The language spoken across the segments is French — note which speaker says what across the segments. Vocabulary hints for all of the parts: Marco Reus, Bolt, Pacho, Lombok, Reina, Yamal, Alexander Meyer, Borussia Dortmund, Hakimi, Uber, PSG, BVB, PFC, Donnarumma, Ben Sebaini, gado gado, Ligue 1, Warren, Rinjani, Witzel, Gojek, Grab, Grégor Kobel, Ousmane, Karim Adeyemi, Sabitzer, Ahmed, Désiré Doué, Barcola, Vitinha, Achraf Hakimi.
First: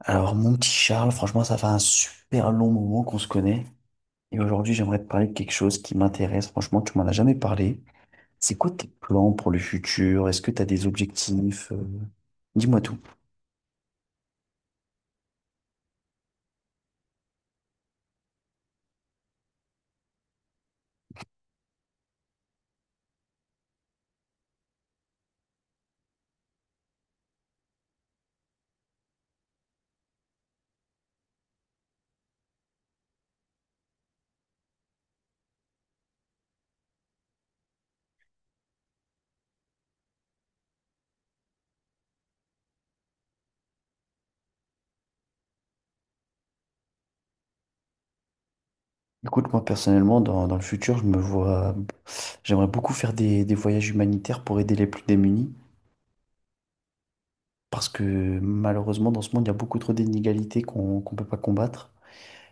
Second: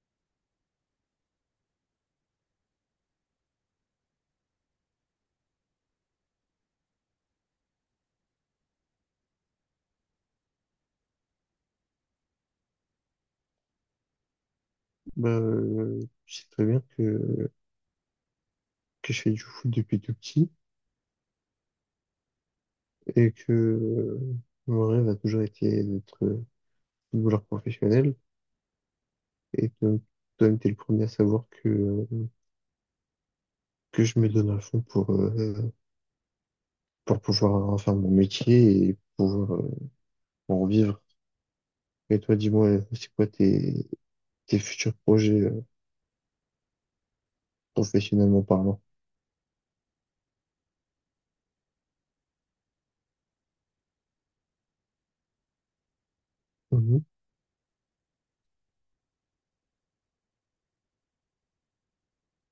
Speaker 1: Alors, mon petit Charles, franchement, ça fait un super long moment qu'on se connaît. Et aujourd'hui, j'aimerais te parler de quelque chose qui m'intéresse. Franchement, tu m'en as jamais parlé. C'est quoi tes plans pour le futur? Est-ce que tu as des objectifs? Dis-moi tout.
Speaker 2: Bah, je sais très bien que je fais du foot depuis tout petit et que mon rêve a toujours été d'être footballeur professionnel. Et donc, toi, t'es le premier à savoir que je me donne à fond pour pouvoir en faire mon métier et pour en vivre. Et toi, dis-moi, c'est quoi tes futurs projets professionnellement parlant?
Speaker 1: Écoute, moi, personnellement, dans le futur, je me vois, j'aimerais beaucoup faire des voyages humanitaires pour aider les plus démunis.
Speaker 2: Mhm.
Speaker 1: Parce que malheureusement, dans ce monde, il y a beaucoup trop d'inégalités qu'on peut pas combattre.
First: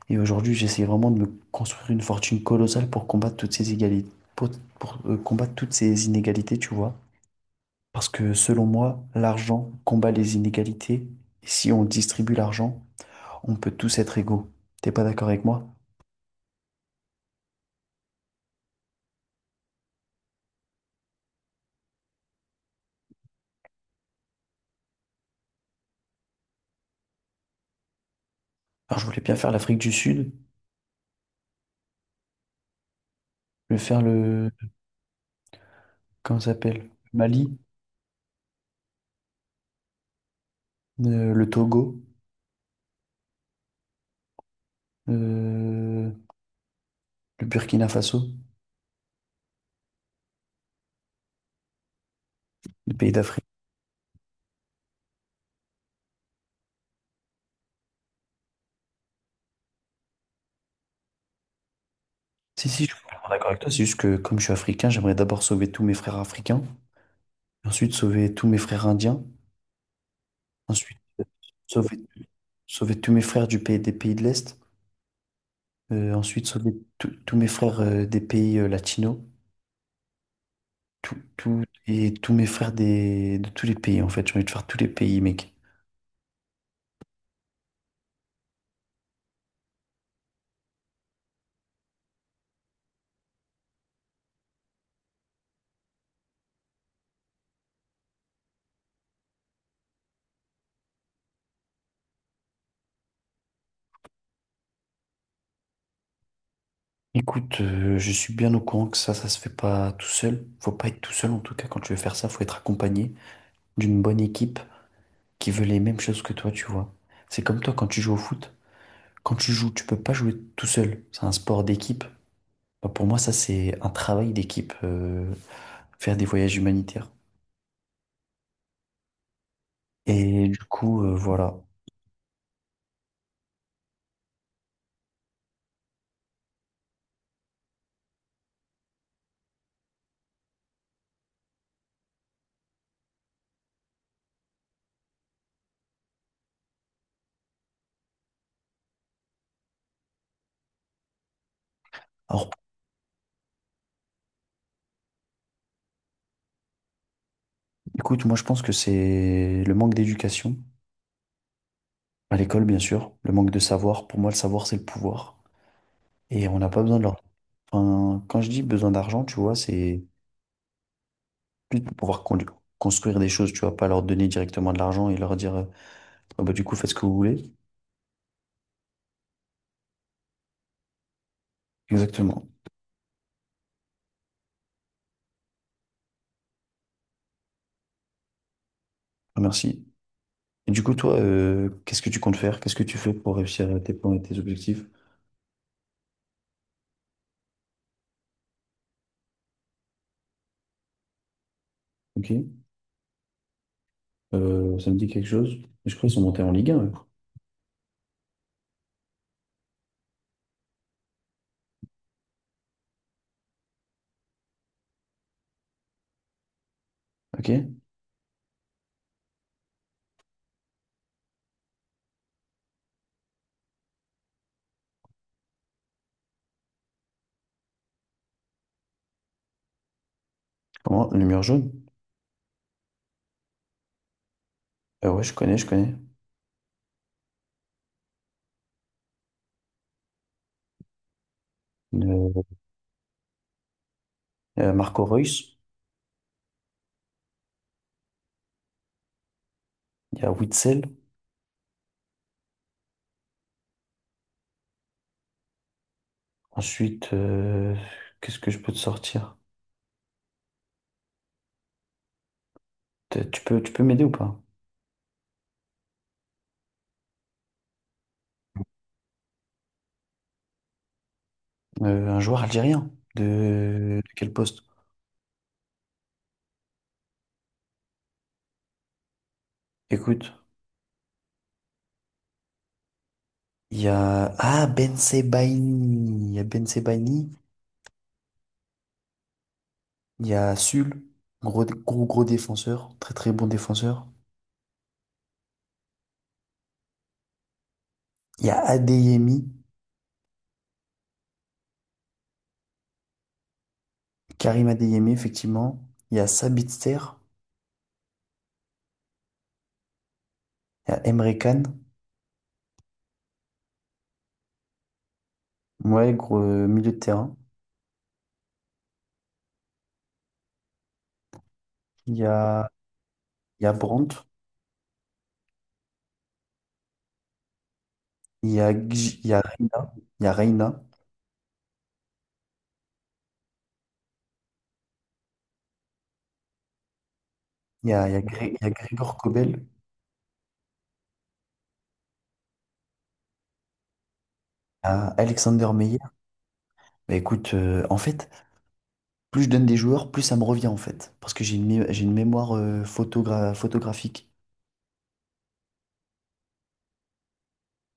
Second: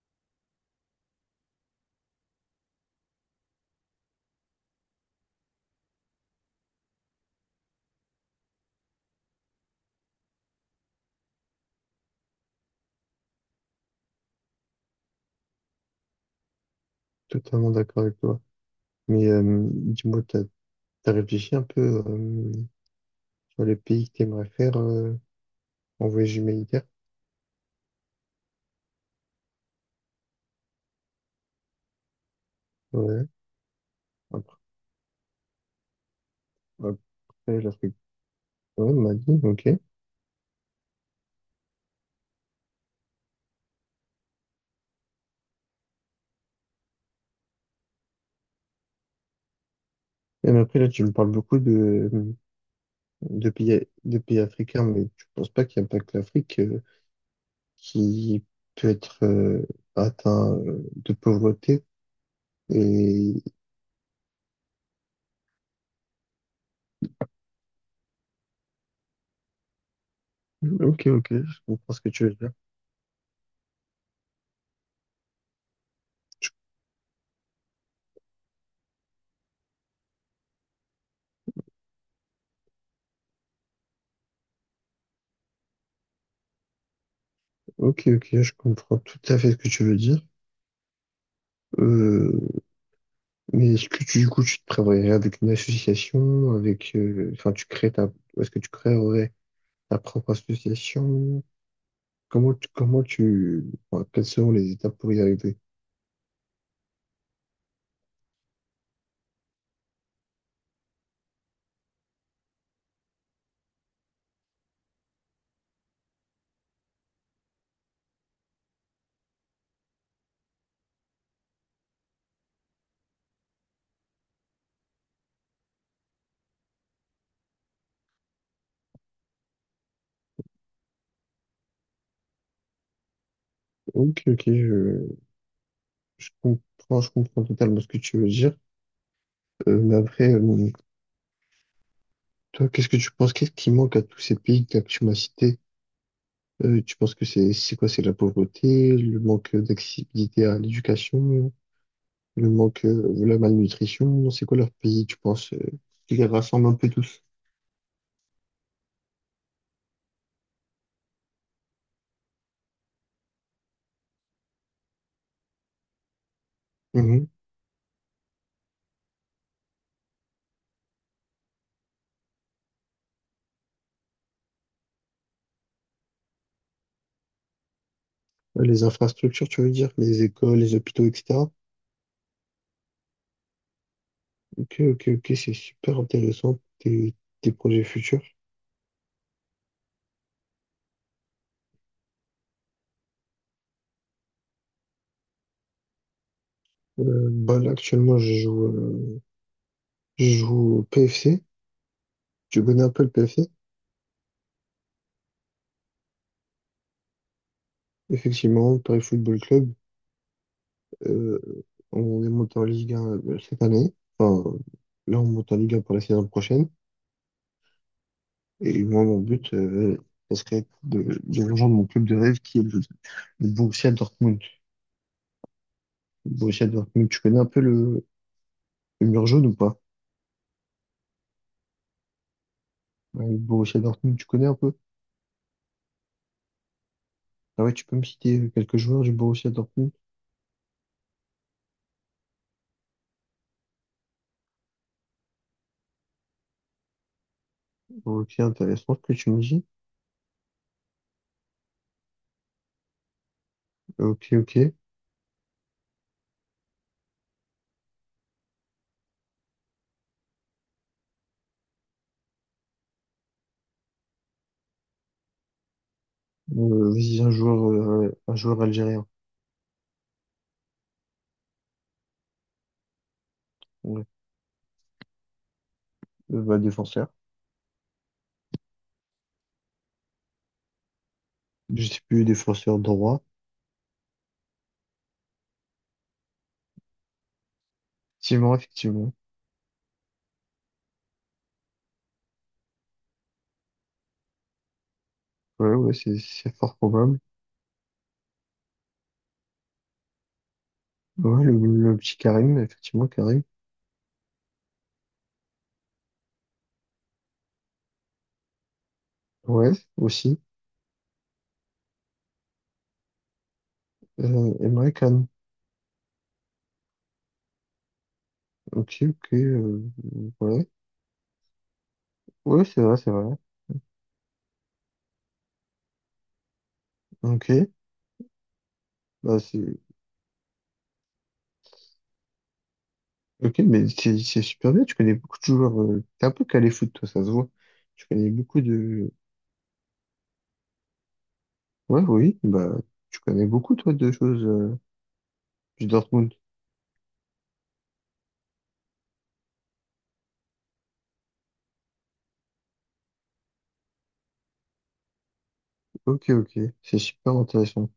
Speaker 1: Et aujourd'hui, j'essaie vraiment de me construire une fortune colossale pour combattre toutes ces égalités, pour, combattre toutes ces inégalités, tu vois. Parce que selon moi, l'argent combat les inégalités. Et si on distribue l'argent, on peut tous être égaux. T'es pas d'accord avec moi?
Speaker 2: Totalement d'accord avec toi. Mais dis-moi, t'as réfléchi un peu sur les pays que t'aimerais faire en voyage humanitaire?
Speaker 1: Alors, je voulais bien faire l'Afrique du Sud,
Speaker 2: Ouais.
Speaker 1: je voulais faire le,
Speaker 2: Après,
Speaker 1: comment ça s'appelle? Le Mali,
Speaker 2: Après l'Afrique. Ouais, Mali, ok.
Speaker 1: le Togo, euh, le Burkina Faso,
Speaker 2: Mais après, là, tu me parles beaucoup
Speaker 1: les pays d'Afrique.
Speaker 2: de pays africains, mais tu penses pas qu'il n'y a pas que l'Afrique qui peut être atteint de pauvreté?
Speaker 1: Si, si, je suis complètement
Speaker 2: Et...
Speaker 1: d'accord avec toi. C'est juste que comme je suis africain, j'aimerais d'abord sauver tous mes frères africains. Ensuite, sauver tous mes frères indiens. Ensuite,
Speaker 2: Ok, ok, je comprends
Speaker 1: sauver,
Speaker 2: ce que tu veux dire.
Speaker 1: sauver tous mes frères du pays, des pays de l'Est. Ensuite, sauver tous mes frères des pays latinos. Et tous mes frères de tous les pays, en fait. J'ai envie de faire tous les pays, mec.
Speaker 2: Ok, ok, je comprends tout à fait ce que tu veux dire. Euh, mais est-ce que tu, du coup, tu te prévoyais avec une association, avec, enfin, est-ce que tu créerais ta propre association? Comment tu, comment tu, enfin, quelles seront les étapes pour y arriver?
Speaker 1: Écoute, je suis bien au courant que ça se fait pas tout seul. Faut pas être tout seul, en tout cas, quand tu veux faire ça, faut être accompagné d'une bonne équipe qui veut les mêmes choses que toi, tu vois. C'est comme toi quand tu joues au foot. Quand tu joues, tu peux pas jouer tout seul. C'est un sport d'équipe. Bah, pour moi, ça, c'est un travail d'équipe, faire des voyages humanitaires. Et du coup, voilà.
Speaker 2: Ok, ok, je, je comprends totalement ce que tu veux dire. Mais après, toi, qu'est-ce que tu penses? Qu'est-ce qui manque à tous ces pays que tu m'as cités? Tu penses que c'est quoi? C'est la pauvreté, le manque d'accessibilité à l'éducation,
Speaker 1: Alors,
Speaker 2: le manque, de la malnutrition? C'est quoi leur pays, tu penses, qui les rassemble un peu tous?
Speaker 1: écoute, moi, je pense que c'est le manque d'éducation, à l'école, bien sûr, le manque de savoir. Pour moi, le savoir, c'est le pouvoir. Et on n'a pas besoin de leur…
Speaker 2: Mhm.
Speaker 1: Enfin, quand je dis besoin d'argent, tu vois, c'est plus pour pouvoir construire des choses, tu vois, pas leur donner directement de l'argent et leur dire, ah bah, du coup, faites ce que vous voulez.
Speaker 2: Les infrastructures, tu veux dire, les écoles, les hôpitaux, etc.
Speaker 1: Exactement.
Speaker 2: Ok, ok, ok, c'est super intéressant, tes projets futurs.
Speaker 1: Ah, merci. Et du coup, toi, qu'est-ce que tu comptes faire? Qu'est-ce que tu fais pour réussir tes plans et tes objectifs?
Speaker 2: Bah là, actuellement, je joue au PFC.
Speaker 1: Ok.
Speaker 2: Tu connais un peu le PFC?
Speaker 1: Ça me dit quelque chose. Je crois qu'ils sont montés en Ligue 1, eux.
Speaker 2: Effectivement, Paris Football Club. euh, on est monté en Ligue 1 cette année. Enfin, là, on monte en Ligue 1 pour la saison prochaine.
Speaker 1: Ok.
Speaker 2: Et moi, mon but, ça serait de rejoindre mon club de rêve qui est le Borussia Dortmund. Le Borussia Dortmund, tu connais un peu le mur jaune ou pas?
Speaker 1: Comment? Lumière jaune?
Speaker 2: Ouais, le Borussia Dortmund, tu connais un peu?
Speaker 1: Ouais, je connais.
Speaker 2: Ah ouais, tu peux me citer quelques joueurs du Borussia Dortmund?
Speaker 1: Euh, Marco Reus.
Speaker 2: Ok, intéressant ce que tu me dis.
Speaker 1: Il y a Witzel.
Speaker 2: Ok, ok.
Speaker 1: Ensuite, qu'est-ce que je peux te sortir? Tu peux m'aider ou pas?
Speaker 2: Vas-y, un joueur algérien.
Speaker 1: Un joueur algérien. De,
Speaker 2: Ouais.
Speaker 1: de quel poste?
Speaker 2: Bah, défenseur.
Speaker 1: Écoute,
Speaker 2: Je sais plus, défenseur droit.
Speaker 1: il y a… Ah, Ben Sebaini. Il y a Ben Sebaini.
Speaker 2: Effectivement, effectivement.
Speaker 1: Il y a Sul. Gros, gros, gros défenseur. Très, très bon défenseur.
Speaker 2: Ouais, ouais, c'est fort probable.
Speaker 1: Il y a Adeyemi.
Speaker 2: Ouais, le petit Karim, effectivement, Karim.
Speaker 1: Karim Adeyemi, effectivement. Il y a Sabitzer.
Speaker 2: Ouais, aussi.
Speaker 1: Il y a Emre Can,
Speaker 2: Emre Can.
Speaker 1: ouais, gros milieu de terrain.
Speaker 2: Ok, ok, ouais.
Speaker 1: Il y
Speaker 2: Ouais,
Speaker 1: a,
Speaker 2: c'est vrai, c'est vrai.
Speaker 1: il y a Brandt,
Speaker 2: Ok.
Speaker 1: il y
Speaker 2: Bah,
Speaker 1: a Reina,
Speaker 2: ok, mais c'est super bien. Tu connais beaucoup de joueurs. T'es un peu calé foot, toi, ça se voit. Tu connais beaucoup
Speaker 1: Il y a
Speaker 2: de,
Speaker 1: Grégor Kobel, il
Speaker 2: ouais, oui, bah, tu connais beaucoup, toi, de choses,
Speaker 1: y a Alexander
Speaker 2: du
Speaker 1: Meyer.
Speaker 2: Dortmund.
Speaker 1: Bah, écoute, en fait, plus je donne des joueurs, plus ça me revient en fait. Parce que j'ai une mémoire photographique.
Speaker 2: Ok, ok, c'est super intéressant.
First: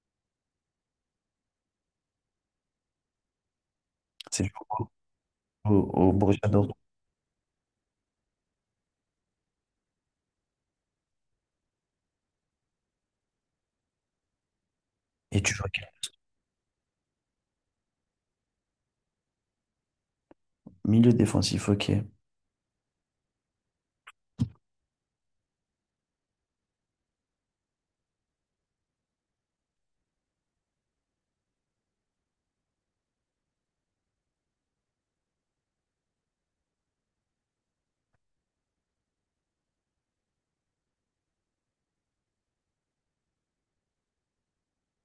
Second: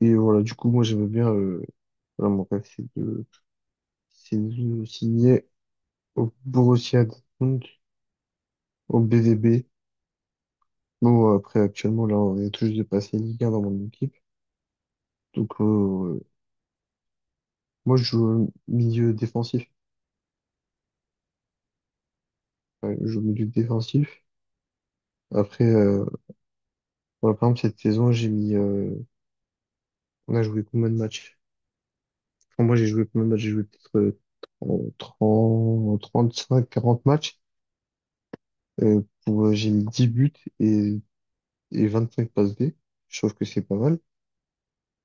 Speaker 2: Et voilà, du coup, moi, j'aimais bien, voilà, mon rêve, c'est de,
Speaker 1: C'est
Speaker 2: signer
Speaker 1: au
Speaker 2: au
Speaker 1: Borussia Dortmund.
Speaker 2: Borussia Dortmund, au BVB. Bon, après, actuellement, là, on est tous de passer Ligue 1 dans mon équipe.
Speaker 1: Et tu
Speaker 2: Donc,
Speaker 1: joues à quel
Speaker 2: moi, je joue milieu défensif.
Speaker 1: milieu défensif, ok.
Speaker 2: Ouais, je joue milieu défensif. Après, voilà, par exemple, cette saison, on a joué combien de matchs? Enfin, moi, j'ai joué combien de matchs? J'ai joué peut-être 30, 35, 40 matchs. Pour, j'ai mis 10 buts et 25 passes D. Je trouve que c'est pas mal.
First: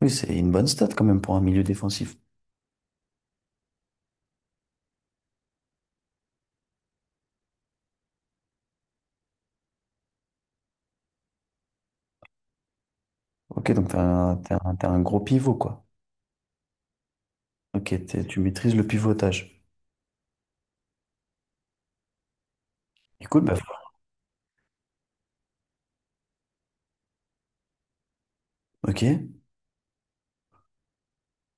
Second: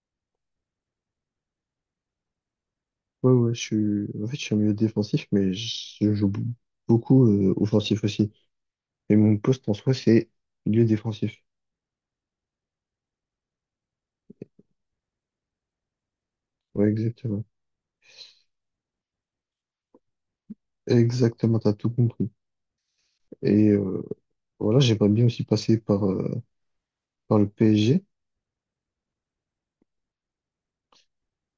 Speaker 1: Oui, c'est une bonne stat quand même pour un milieu défensif.
Speaker 2: Ouais, ouais, en fait, je suis un milieu défensif, mais je joue beaucoup offensif aussi. Et mon poste en soi, c'est milieu défensif.
Speaker 1: Ok, donc t'as un gros pivot, quoi.
Speaker 2: Ouais, exactement.
Speaker 1: Ok, tu maîtrises le pivotage.
Speaker 2: Exactement, t'as tout compris.
Speaker 1: Écoute, bah,
Speaker 2: Et voilà, j'aimerais bien aussi passer par le PSG
Speaker 1: ok.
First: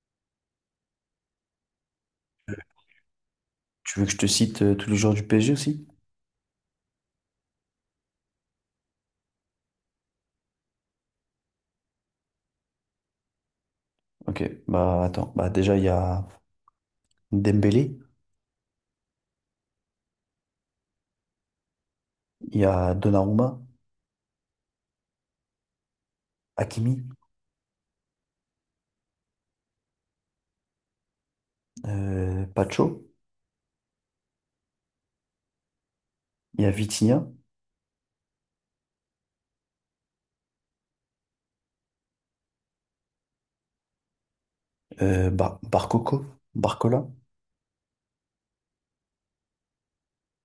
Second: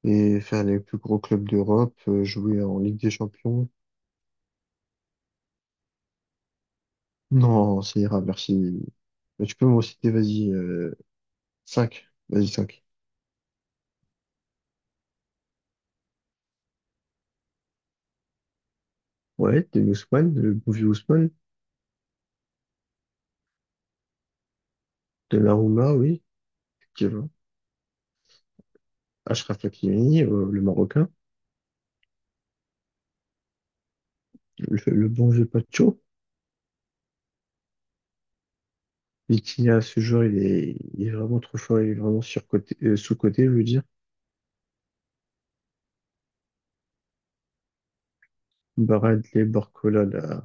Speaker 2: et faire les plus gros clubs d'Europe, jouer en Ligue des Champions.
Speaker 1: Tu veux que je te cite tous les joueurs du PSG aussi?
Speaker 2: Non, ça ira, merci. Mais tu peux m'en citer, vas-y, cinq. Vas-y, cinq.
Speaker 1: Ok. Bah attends. Bah déjà il y a Dembélé,
Speaker 2: Ouais, de Ousmane, le bon vieux Ousmane,
Speaker 1: il y a Donnarumma,
Speaker 2: de Donnarumma, oui,
Speaker 1: Hakimi,
Speaker 2: qui va. Achraf Hakimi, le Marocain,
Speaker 1: Pacho,
Speaker 2: le bon vieux Pacho,
Speaker 1: il y a Vitinha,
Speaker 2: et qui à ce jour il est vraiment trop fort, il est vraiment surcoté, sous-coté, je veux dire.
Speaker 1: euh, Bar- Barcoco, Barcola,
Speaker 2: Barad les Barcola, là,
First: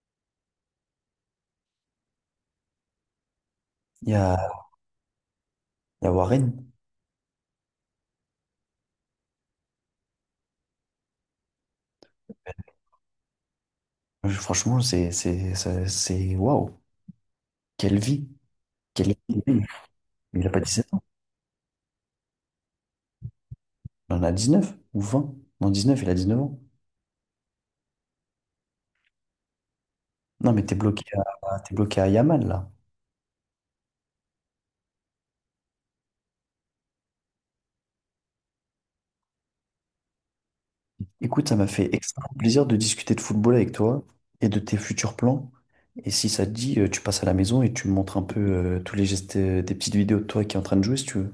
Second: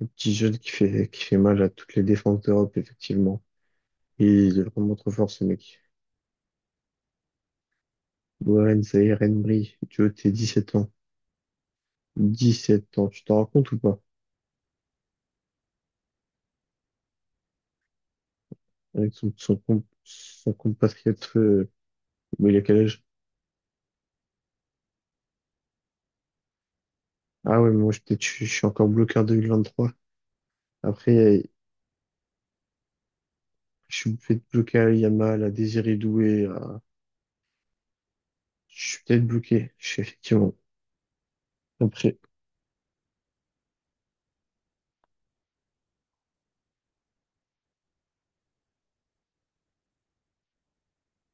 Speaker 2: le petit jeune qui fait mal à toutes les défenses d'Europe, effectivement.
Speaker 1: il y
Speaker 2: Et
Speaker 1: a,
Speaker 2: il est vraiment trop fort, ce mec.
Speaker 1: il y a Warren.
Speaker 2: Warren Zaïre Emery, tu vois, t'es 17 ans. 17 ans, tu t'en rends compte ou pas?
Speaker 1: Franchement waouh. Quelle vie. Quelle
Speaker 2: Avec
Speaker 1: vie. Mais il a
Speaker 2: son
Speaker 1: pas 17 ans.
Speaker 2: compatriote, mais il a quel âge?
Speaker 1: Il en a 19 ou 20. Non, neuf il a 19 ans.
Speaker 2: Ah ouais, mais moi, peut-être, je suis encore bloqué en 2023.
Speaker 1: Non mais t'es bloqué
Speaker 2: Après,
Speaker 1: à t'es bloqué à Yamal là.
Speaker 2: je suis peut-être bloqué à Yamal, à Désiré Doué, à. Je suis peut-être bloqué, je sais effectivement.
Speaker 1: Écoute, ça m'a fait
Speaker 2: Après,
Speaker 1: extrêmement plaisir de discuter de football avec toi et de tes futurs plans. Et si ça te dit, tu passes à la maison et tu me montres un peu tous les gestes, des petites vidéos de toi qui est en train de jouer si tu veux.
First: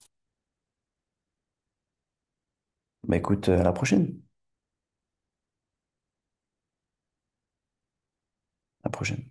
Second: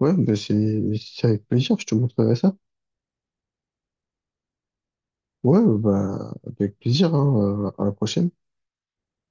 Speaker 2: ouais, bah c'est avec plaisir, je te montrerai ça.
Speaker 1: Bah écoute, à la prochaine.
Speaker 2: Ouais, bah avec plaisir, hein, à la prochaine.
Speaker 1: À la prochaine.